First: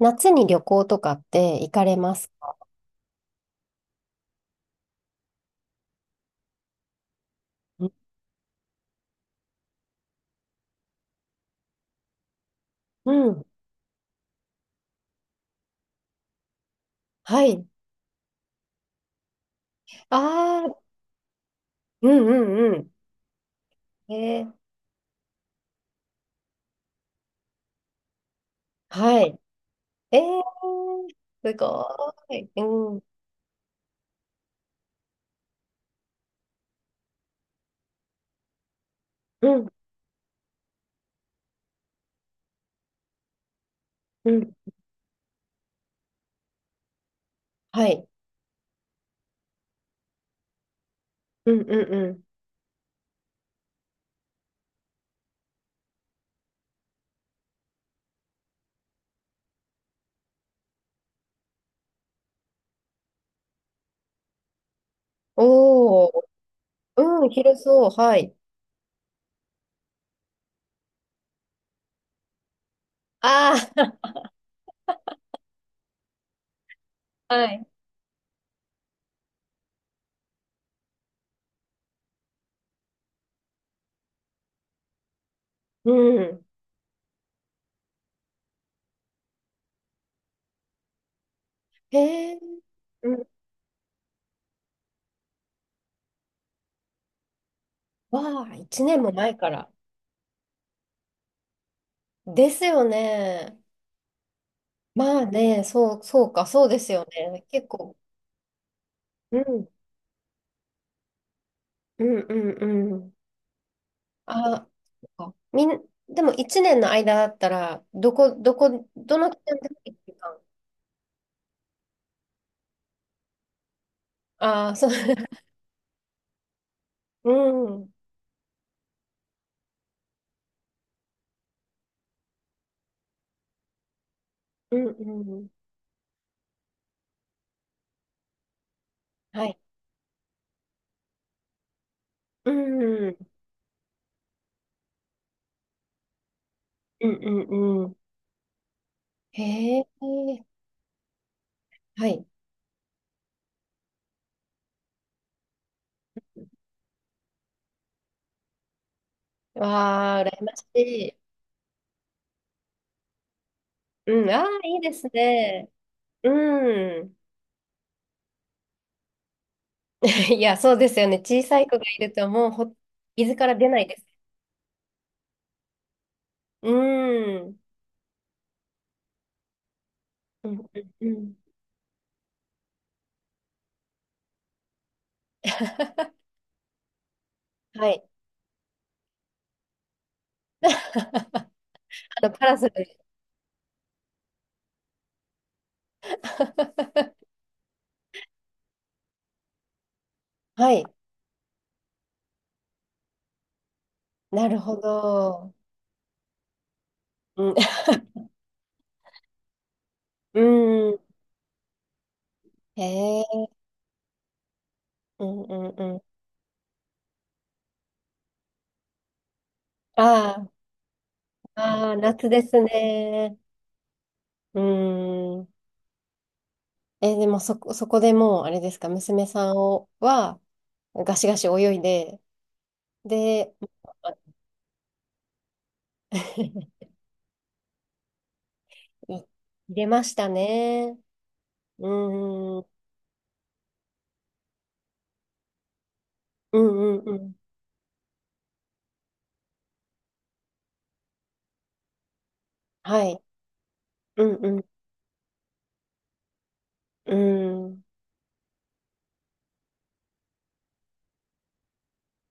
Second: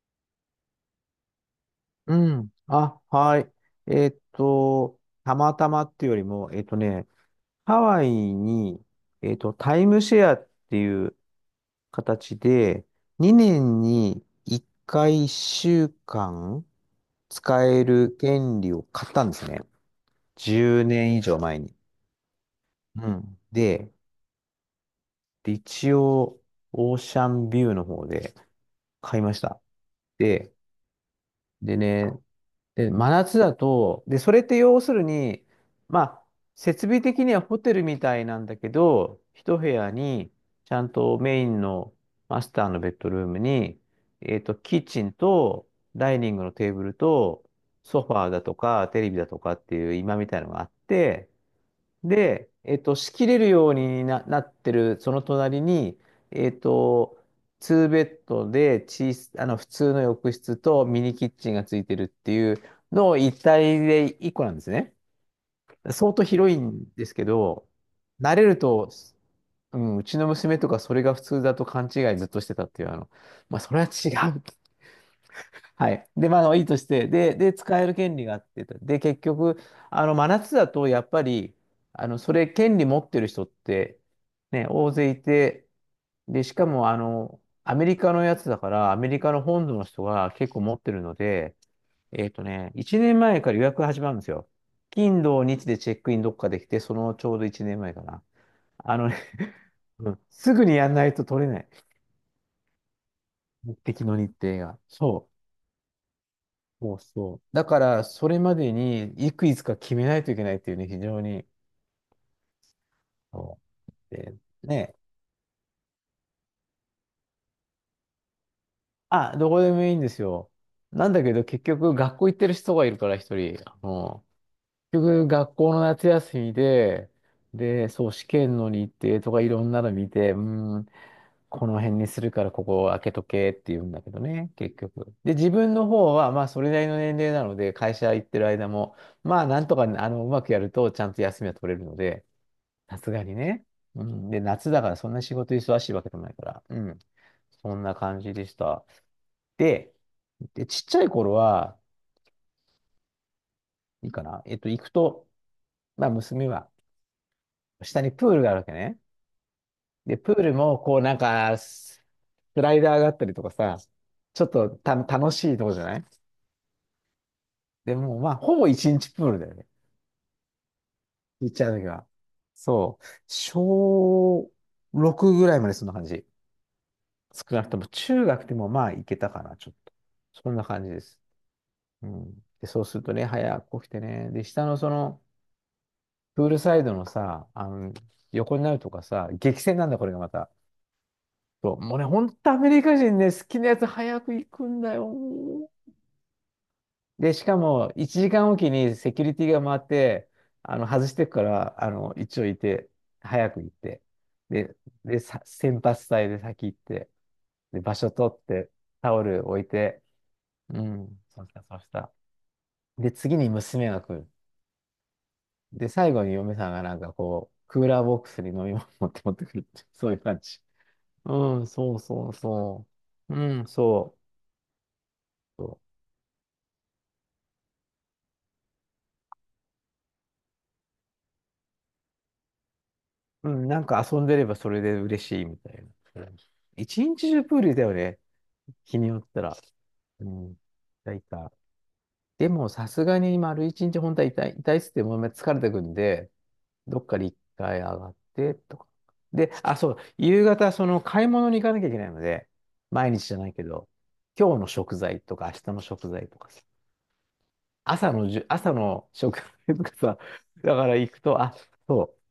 夏に旅行とかって行かれうますん。か？あ、はい。たまたまっていうよりも、ハうん、ワイに、タイムシェアっていう形で、2年に1回1週間は使い。える権利を買ったんですね。ああ、10年以上前に。うんうんううん。で、ん。一応、オーシャンビューの方で買はいまい。した。えー、で、すでね、ごい。うで、ん、う真夏だと、で、それって要するに、まあ、設備的にはホテルみたいなんだけど、一部ん、屋に、ちゃんとメインのマスターのベッドルームに、うん、キッチンと、ダイニングのテーブルと、はソい。ファーだとか、テレビだとかっていう今みたいのがあって、うんうんうん。で、仕切れるようになってる、その隣に、えっと、2ベッドであの、普通の浴室とミニキッチンがついてるっていうのを一体で一個なんですね。お相当お、広いんうでんうすんうんけおー。うん広ど、そう。はい。慣れると、うん、うちの娘とかそれが普通だと勘違いずっとしてたっていう、あの、まあ、それは違あう。はい。で、まあ、あのいいとして、あ、で、はい。使える権利があって、で、結局、あの、真夏だと、やっぱり、あの、それ、権利持ってる人って、ね、大勢いて、うん。で、しかも、あの、アメリカのやつだから、アメリカの本土の人が結構持ってるので、へえ、1う年ん。前から予約が始まるんですよ。金、土、日でチェックインどっかできて、そのちょうど1年前かな。わあ、一あ年のもね、前から。うんすぐにやんないと取れない。ですよね。目的の日程が。まあそう。ね、そう、そうか、そうですそうよそう。ね。だ結か構。ら、それまでに、ういつん、か決めないといけないっていうね、非常に。うん、うん、うん。そうで、あ、ね。そっかみん、でも一年の間だったら、どの期あ、ど間こででももい一いんで週す間。よ。なんだけど、結局、学校行ってる人がいるから、一人。あのああ、そう。結局、学校の夏休みで、うで、ん。そう、試験の日程とかいろんなの見て、うーん、この辺にするからここを開けとけって言うんだけどね、結うんう局。んで、うん。自分の方は、まあ、それなりの年齢なので、会社行ってる間も、まはあ、い。なんとか、あの、うまくやると、ちゃんと休みは取れるので、うさん。うすがんにね。うん。で、夏だから、そんな仕事忙しいわけでもないから、うん。うそんんうなん。感じでした。へえ。で、ちっちゃい頃は、はい。いいかな。行くと、まあ、娘は、下にプールがあるわけね。わで、あ、プー羨ルましも、こう、ない。んか、スライダーがあったりとかさ、うん。あちょあ、っといいでた、す楽しいとね。こじゃない。うん。でも、まあ、ほぼ一日プールだよね。いや、そうですよね。小行っさちいゃう子とがきいは。ると、もうほ、そう。伊豆から出ないです。小6ぐらいまでそんな感じ。うん。う少んなくとも、中学でもまあ、行けたかな、ちょっと。うそんなん感じでうす。ん。うん。で、そうするとね、早く起きてね。で、下のその、プールサイドのさ、あはの、い。横になるとかさ、激戦なんだ、これがまた。あそう、もうね、ほんパとラアソメル。リカ人ね、好きなやつ早く行くんだよ。で、しかも、1時間おきにセキュリティが回って、はあい。の、外してくから、あの、一応いて、早く行って、なるで、ほど。先発隊で先行って、うん。で、場所 取って、タオル置いて、ううん。ん、そうした。へで、次え。に娘が来る。うんうんで、うん。最後に嫁さんがなんかこう、クーラーボックスに飲み物持ってくるって、そういう感あじ。うん、あ、あそあ、う夏そうですそう。ね。うん、そうん。う。そうえ、でもそこ、そこでもう、あれですか、娘さんをは、ガシガシ泳いで、うで、ん、なんか 遊んでればそれで嬉しいみたいな。うん、一日中プールだよね。日にいよ入ったら。れましうたん。ね。痛いた。うでん。うんもさすがに丸一日本当は痛いっつってもう疲れてくんで、うんどっうかでん。一回上がってとか。で、あ、そう、夕方その買い物に行かなきゃいけないので、は毎い。日じゃないけど、うんう今日ん。の食材とか明日の食材とかさ、うん。朝の食材とかさ、だから行くと、あ、そう、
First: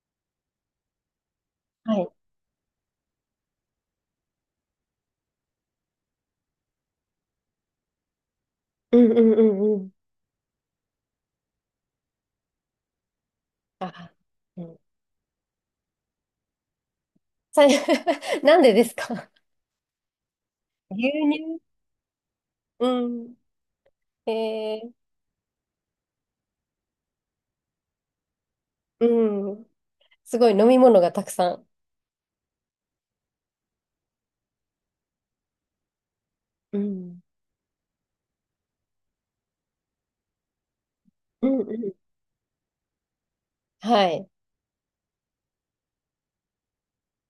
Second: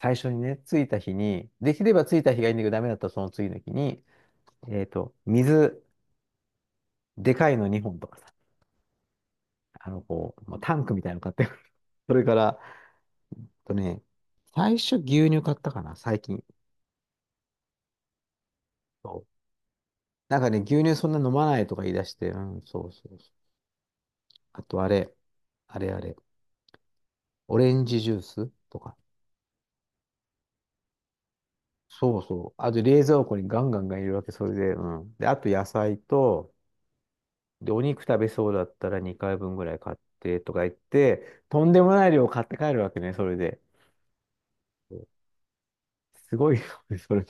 最初にね、着いた日に、できはればい。着いた日がいいんだけど、ダメだったらその次の日に、えっと、水、でかいの2本とかさ、うんうんうんうん。あの、こう、まあ、タンクみたいなの買ってくる。それから、あとね、あ、う最ん。初牛乳買ったかな、最近。さい なんでですそう、か？ なんかね、牛乳そ牛んな飲ま乳ないとか言い出して、うん、そうそううそん。う。あえとあー、れ、あれ、オレンジジュースとか。うん。すごい飲み物がたくさん。そうそう。あと冷蔵庫にガンガンガン入れるわけ、それで、うん。で、あと野菜と、うん。で、お肉食べそうだったら2回分ぐらい買ってとか言って、うんうとんでん。もない量買って帰るわけね、それで。はい。すごいよね、それ。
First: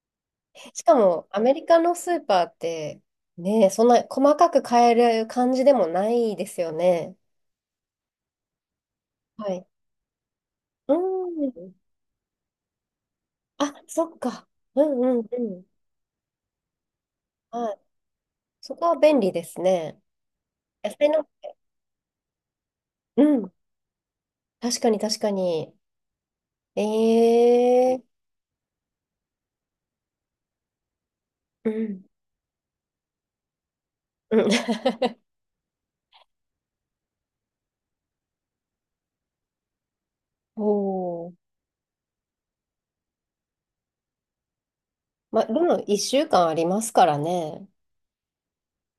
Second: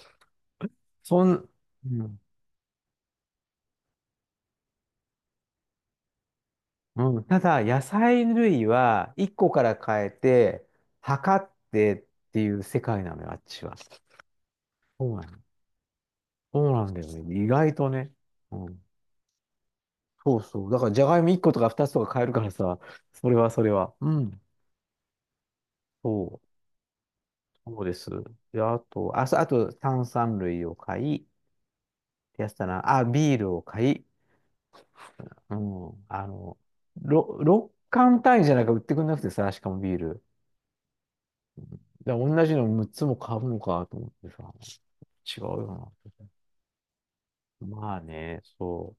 しかそも、アん、メリカうのスーん、パーって、ね、そんな細かく買える感じでもないですよね。うん、ただ、野菜類は1個はかい。ら変えて、う測っん。てっていう世界なのよ、あっちあ、は。そそっか。うんううなんうの。ん。そうなんだよね。意は外い。とね。うそん。こは便利ですね。そうそう。だか野ら、じゃ菜がいの、も1個とか2つとか買えるからさ、うそれはん。それは。うん。確かに確かに。そう。えそうでー。す。で、あと、あ、そうあと、炭酸類を買い、うん。やつだな。あ、ビールを買い、うん。うん、あの、6缶単位じゃなく売ってくんなくてさ、しかもビール。おお。だから同じの6つも買うのかと思ってさ、違まうあ、でもよ1週間ありますからな。ね。まあね、そ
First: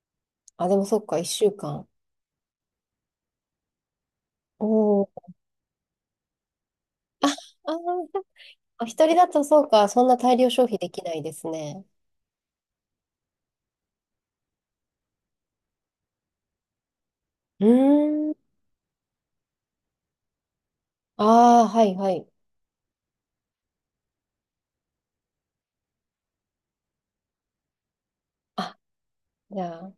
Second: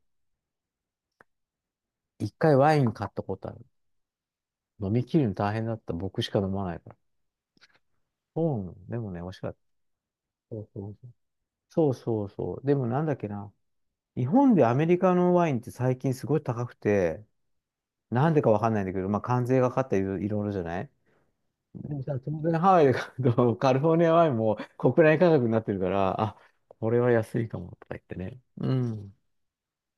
あ、でもそっか、一週間。う。一回ワイン買ったことある。飲おみお。切るの大変だった。僕しか飲まないから。あー、そうなの。あで一も人ね、だ美味しとかった。そうか、そんな大量そ消う費そでうきそなう。いですね。そうそうそう。でもなんだっけな。日本でアメリカのワインって最近すごい高くて、うなーん。んでかわかんないんだけど、まあ関税がかかったりいろいろじゃない。ああ、はいではさ、い。当然ハワイで買うと、カリフォルニアワインも国内価格になってるから、あ、これは安いかもとか言ってね。うあ、ん。じゃあ、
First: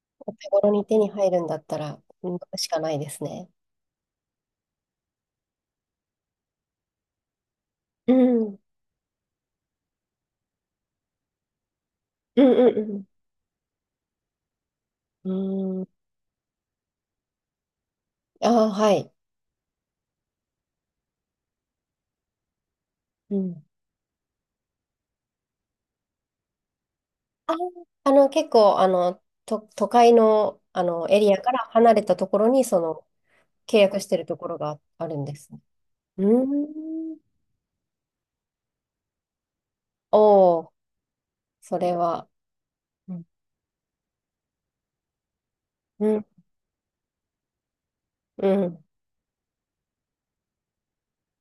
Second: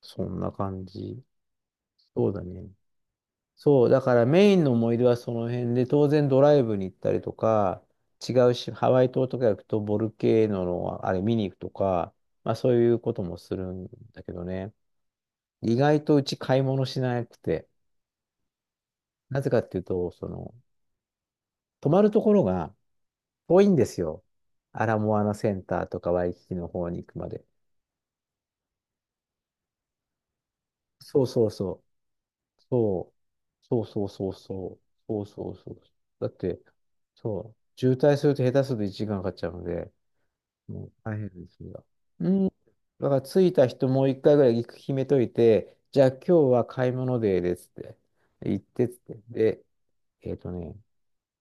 そおん手な頃感に手にじ。入るんだったら、うそうんだしね。かないですね。そう、だからメインの思い出はその辺で、当然ドライブに行ったりとか、う違ん。ううんし、ハワイ島とか行くとボルケーノのあれ見に行くとか、うまあそういうんこともするんだけどね。う意ん。うーん。外とうち買い物しなくて、ああ、はい。なぜかっていうと、その、泊まるところが、う遠ん。いんですよ。アラモアナセンターとかワイキキの方に行くまで。あー、あの、結構、都会の、エそうリアそうからそ離れたところう。に、その、そう。契そう約そしうてるそうところそう。があるそんうでそすうね。そう。うだって、ーん。そう。渋滞すると下手すると1時間かんかかっちゃうので、おお、もう大変ですそが。れは。うん。だかうらん着いた人もう一回ぐらい決めといて、じゃあ今日は買い物デーですって。う行っん。てっつって。で、えっとね、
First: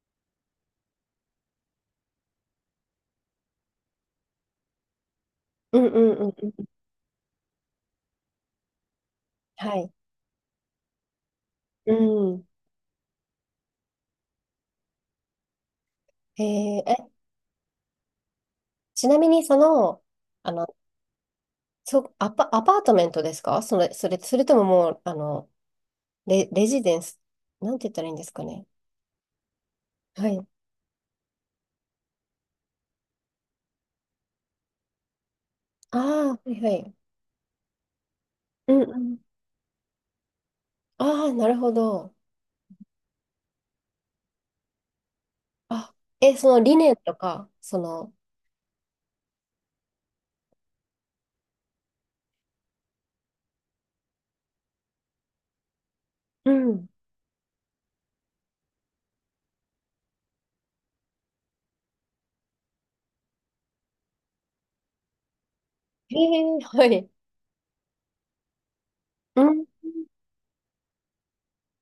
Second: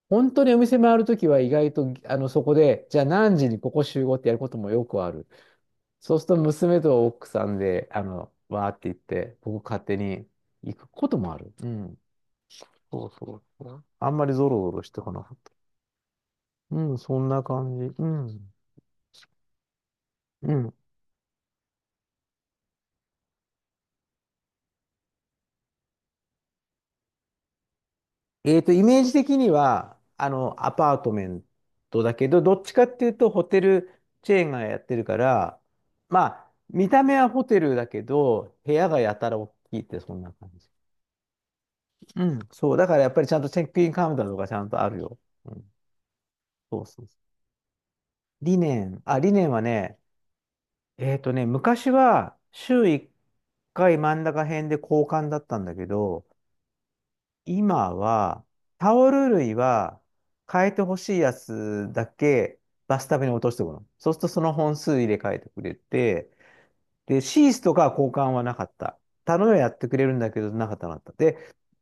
本当にお店回るときは意外と、あの、そこで、じゃあ何時にここ集合ってやることもよくある。うんうんそうすうるんとうん。娘と奥さんで、あの、わーって言って、僕は勝い。手に行くこともある。ううん。ん。そうそうそう。あんまりゾロゾロしてこなかった。えうーん、え、そんな感じ。うん。ちなみにその、あうの、ん。アパートメントですかそれ、とももう、レジデンス、なんて言ったらいいんですかね。イメージ的には、はい。アパートメントだけど、どっちかっていうと、ホテルチェーンがやってるから、あまあ、はあ、いは見い。た目はホテルだけど、う部ん屋うがやん。たら大きいって、そんな感じ。ああ、なるほど。うん。そう、だからやっぱりちゃんとチェックインカウンターとかちゃんとあるよ。うん。あ、え、その理そう念そうとそう。か、その、理念はね、昔は週1回真ん中辺で交換だったんだけど、うん。今はタオル類は変えてほしいやつだけバスタブに落としておくの。そうするとその本数入れ替えてくれへて、え、はい。で、シースとかは交換はなかった。頼うみはん。やってくれるんだけど、なかった。で、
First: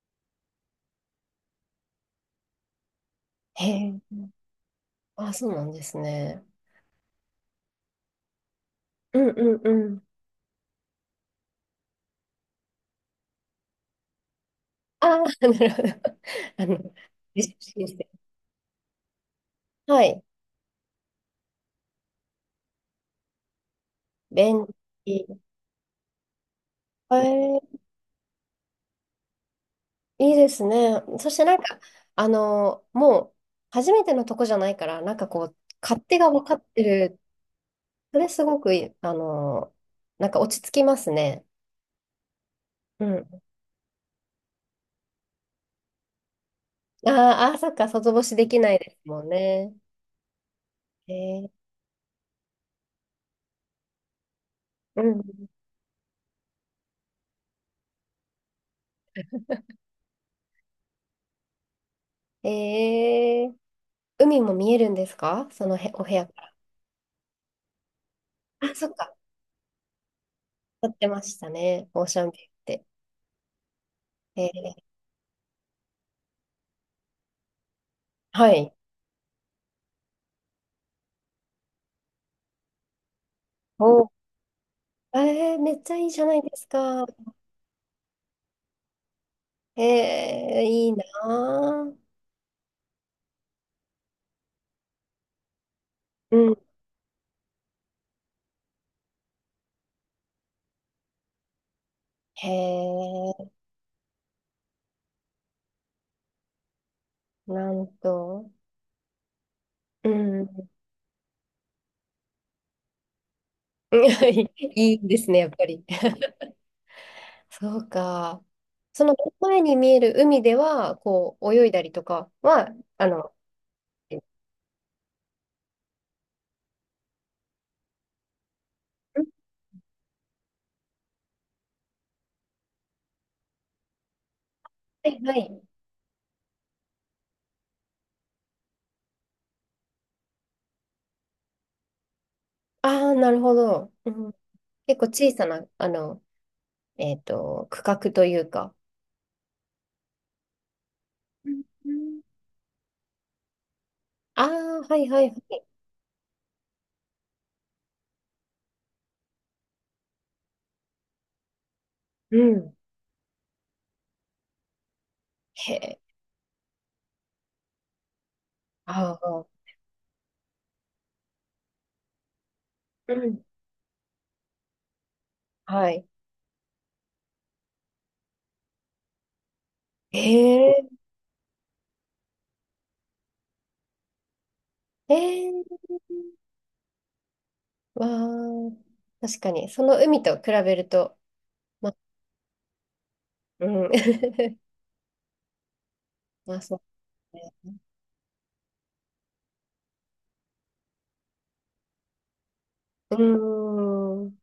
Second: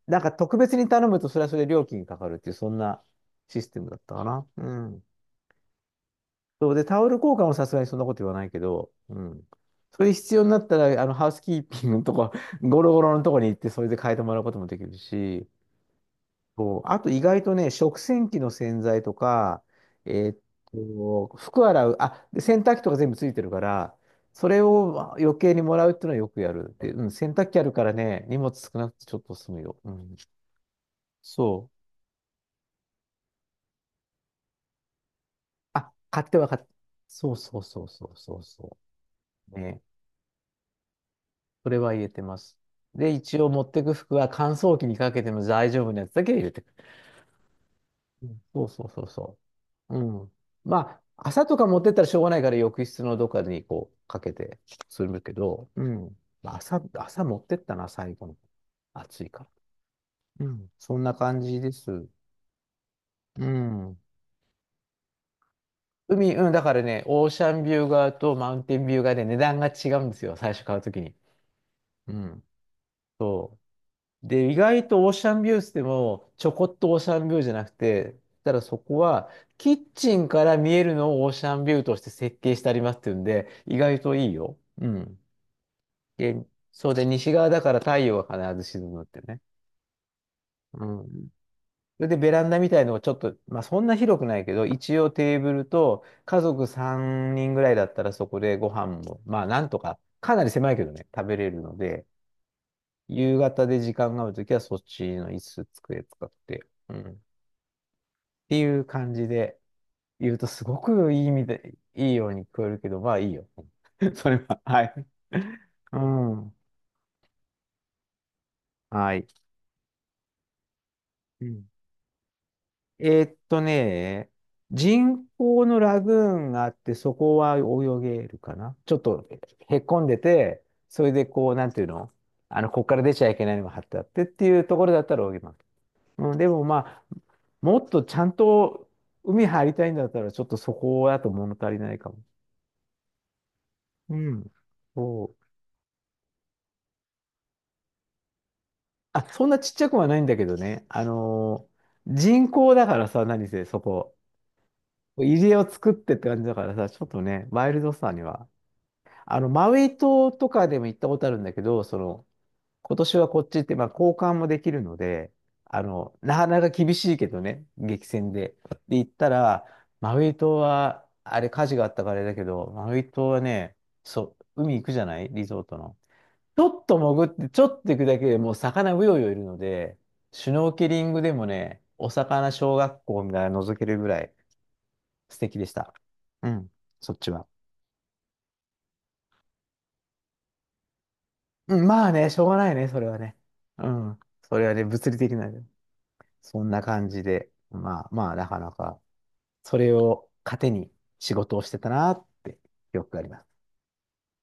なんか特別に頼むとそれはそれで料金かかるっていう、そんなシへステムだっえ、たかな。うん。あ、そうなんですね。そうで、タオル交換もさすがにそんなこと言わないけど、ううんん。うんうそん。れ必要になったら、ハウスキーピングのとこ、ゴロゴロのとこに行って、それで変えてもらうこともできるああ、なし、るほど。あそう。の、あと意レ外とジね、デンス食洗機の洗剤とか、はえい。ーっ服洗う、あ、で洗濯機とか全部ついてるから、それ便を利。余計にもらうっていうのはよくやる。で、うん、え洗濯機あるー、からね、荷物少なくてちょっと済むよ。うん。いいですね。そしてなんそう。か、あの、もう、初めてのとこじゃないから、なんかこう、あ、勝手買っがて分はか買っって。てる。そうそうそうそうそれそすうごくそいい、あう。の、ね。なんか落ち着きますね。それは入れてます。うで、一ん。応持ってく服は乾燥機にかけても大丈夫なやつだけ入れてくる。あーあー、そっか、外干うしん、できそうないそでうすそうもんそね。う。うん。まえあ、朝ー、とか持ってったらしょうがないから浴室のどっかにこうかけてうすん。るけど、うん。まあ、朝持ってったな、最後の。暑いから。うん。そんな感じです。えうー、ん。海も見えるんですかそのへ、お部屋海、うん、かだからね、オーシャンビュー側とマウンら。あ、テンそっビューか、側で値段が違うんですよ、最初買う撮とっきてに。ましたね。オーうシャンビュん。ーって。えで、意ー、外とオーシャンビューっでも、ちょこっとオーシャンビューじゃなくて、はただい。そこは、キッチンから見えるのをオーシャンビューとして設計してありますっていうんで、意外お、といいよ。うん。えー、めっちゃいいじゃないで、ですそうか。で、西側だから太陽が必ず沈むってね。へえ、ういいなん。ぁ。それでベランダみたいのをちょっと、まあそんな広くないけど、一応テーブルとう家ん、族3人ぐらいだったらそこでご飯も、まあなんとか、かなり狭いけどね、食べれるので、へ夕え、方で時間があるときはそっちの椅子、机使って、うん。っなんと。ていう感じでう言うと、すん。ごくいい意味で、いいように聞こえるけど、まあいいよ。それ は、はいい。いですね、やっぱり。うん。そうか。そのはい。前に見える海では、こうう、泳ん。いだりとかは、あえーの、っとうね、人工のラグーンがあって、そこは泳げるかな。ちょっんとへこんでて、それでこう、なんていうの、ここから出ちゃいけないのが貼ってあってっていうところだっはたいら泳はげます。い。うん、でもまあ、もっとちゃんと海入りたいんだったら、ちょっとそこだと物足りないかも。ああ、なるほど。ううん、ん。結構小そさう。な、あの、えっと、区画というか。あ、そんなちっちゃくはないんだけどね。うん人工だからさ、何せそこ。ああー、はいはいは入り江い。を作ってって感じだからさ、ちょっとね、ワイルドさには。マウイ島とかでも行ったことあるんだけど、その、うん。今年はこっちって、まあ、交換もできるので、へえ。なかなか厳しいけどね、激戦で。で、行っあたあ、ら、マウイ島は、あれ火事があったからあれだけど、マウイう島はん。ね、そう、海行くじゃないリゾートはの。い。ちょっと潜って、ちょっと行くだけでもう魚うようよいるので、へシュノーケえ。リングでもね、お魚小学校みたいなの覗けるぐらいへ素え。敵でした。うん、そっちは。わー、確かに、その海と比べると、うん、まあ、まあね、しょうがないね、それはね。ううん。ん、そ れはね、物理的なね。まあ、そんなそ感じうで、ね。まあまあ、なかなか、それを糧に仕事をしてたなって記憶うがあります。ーん。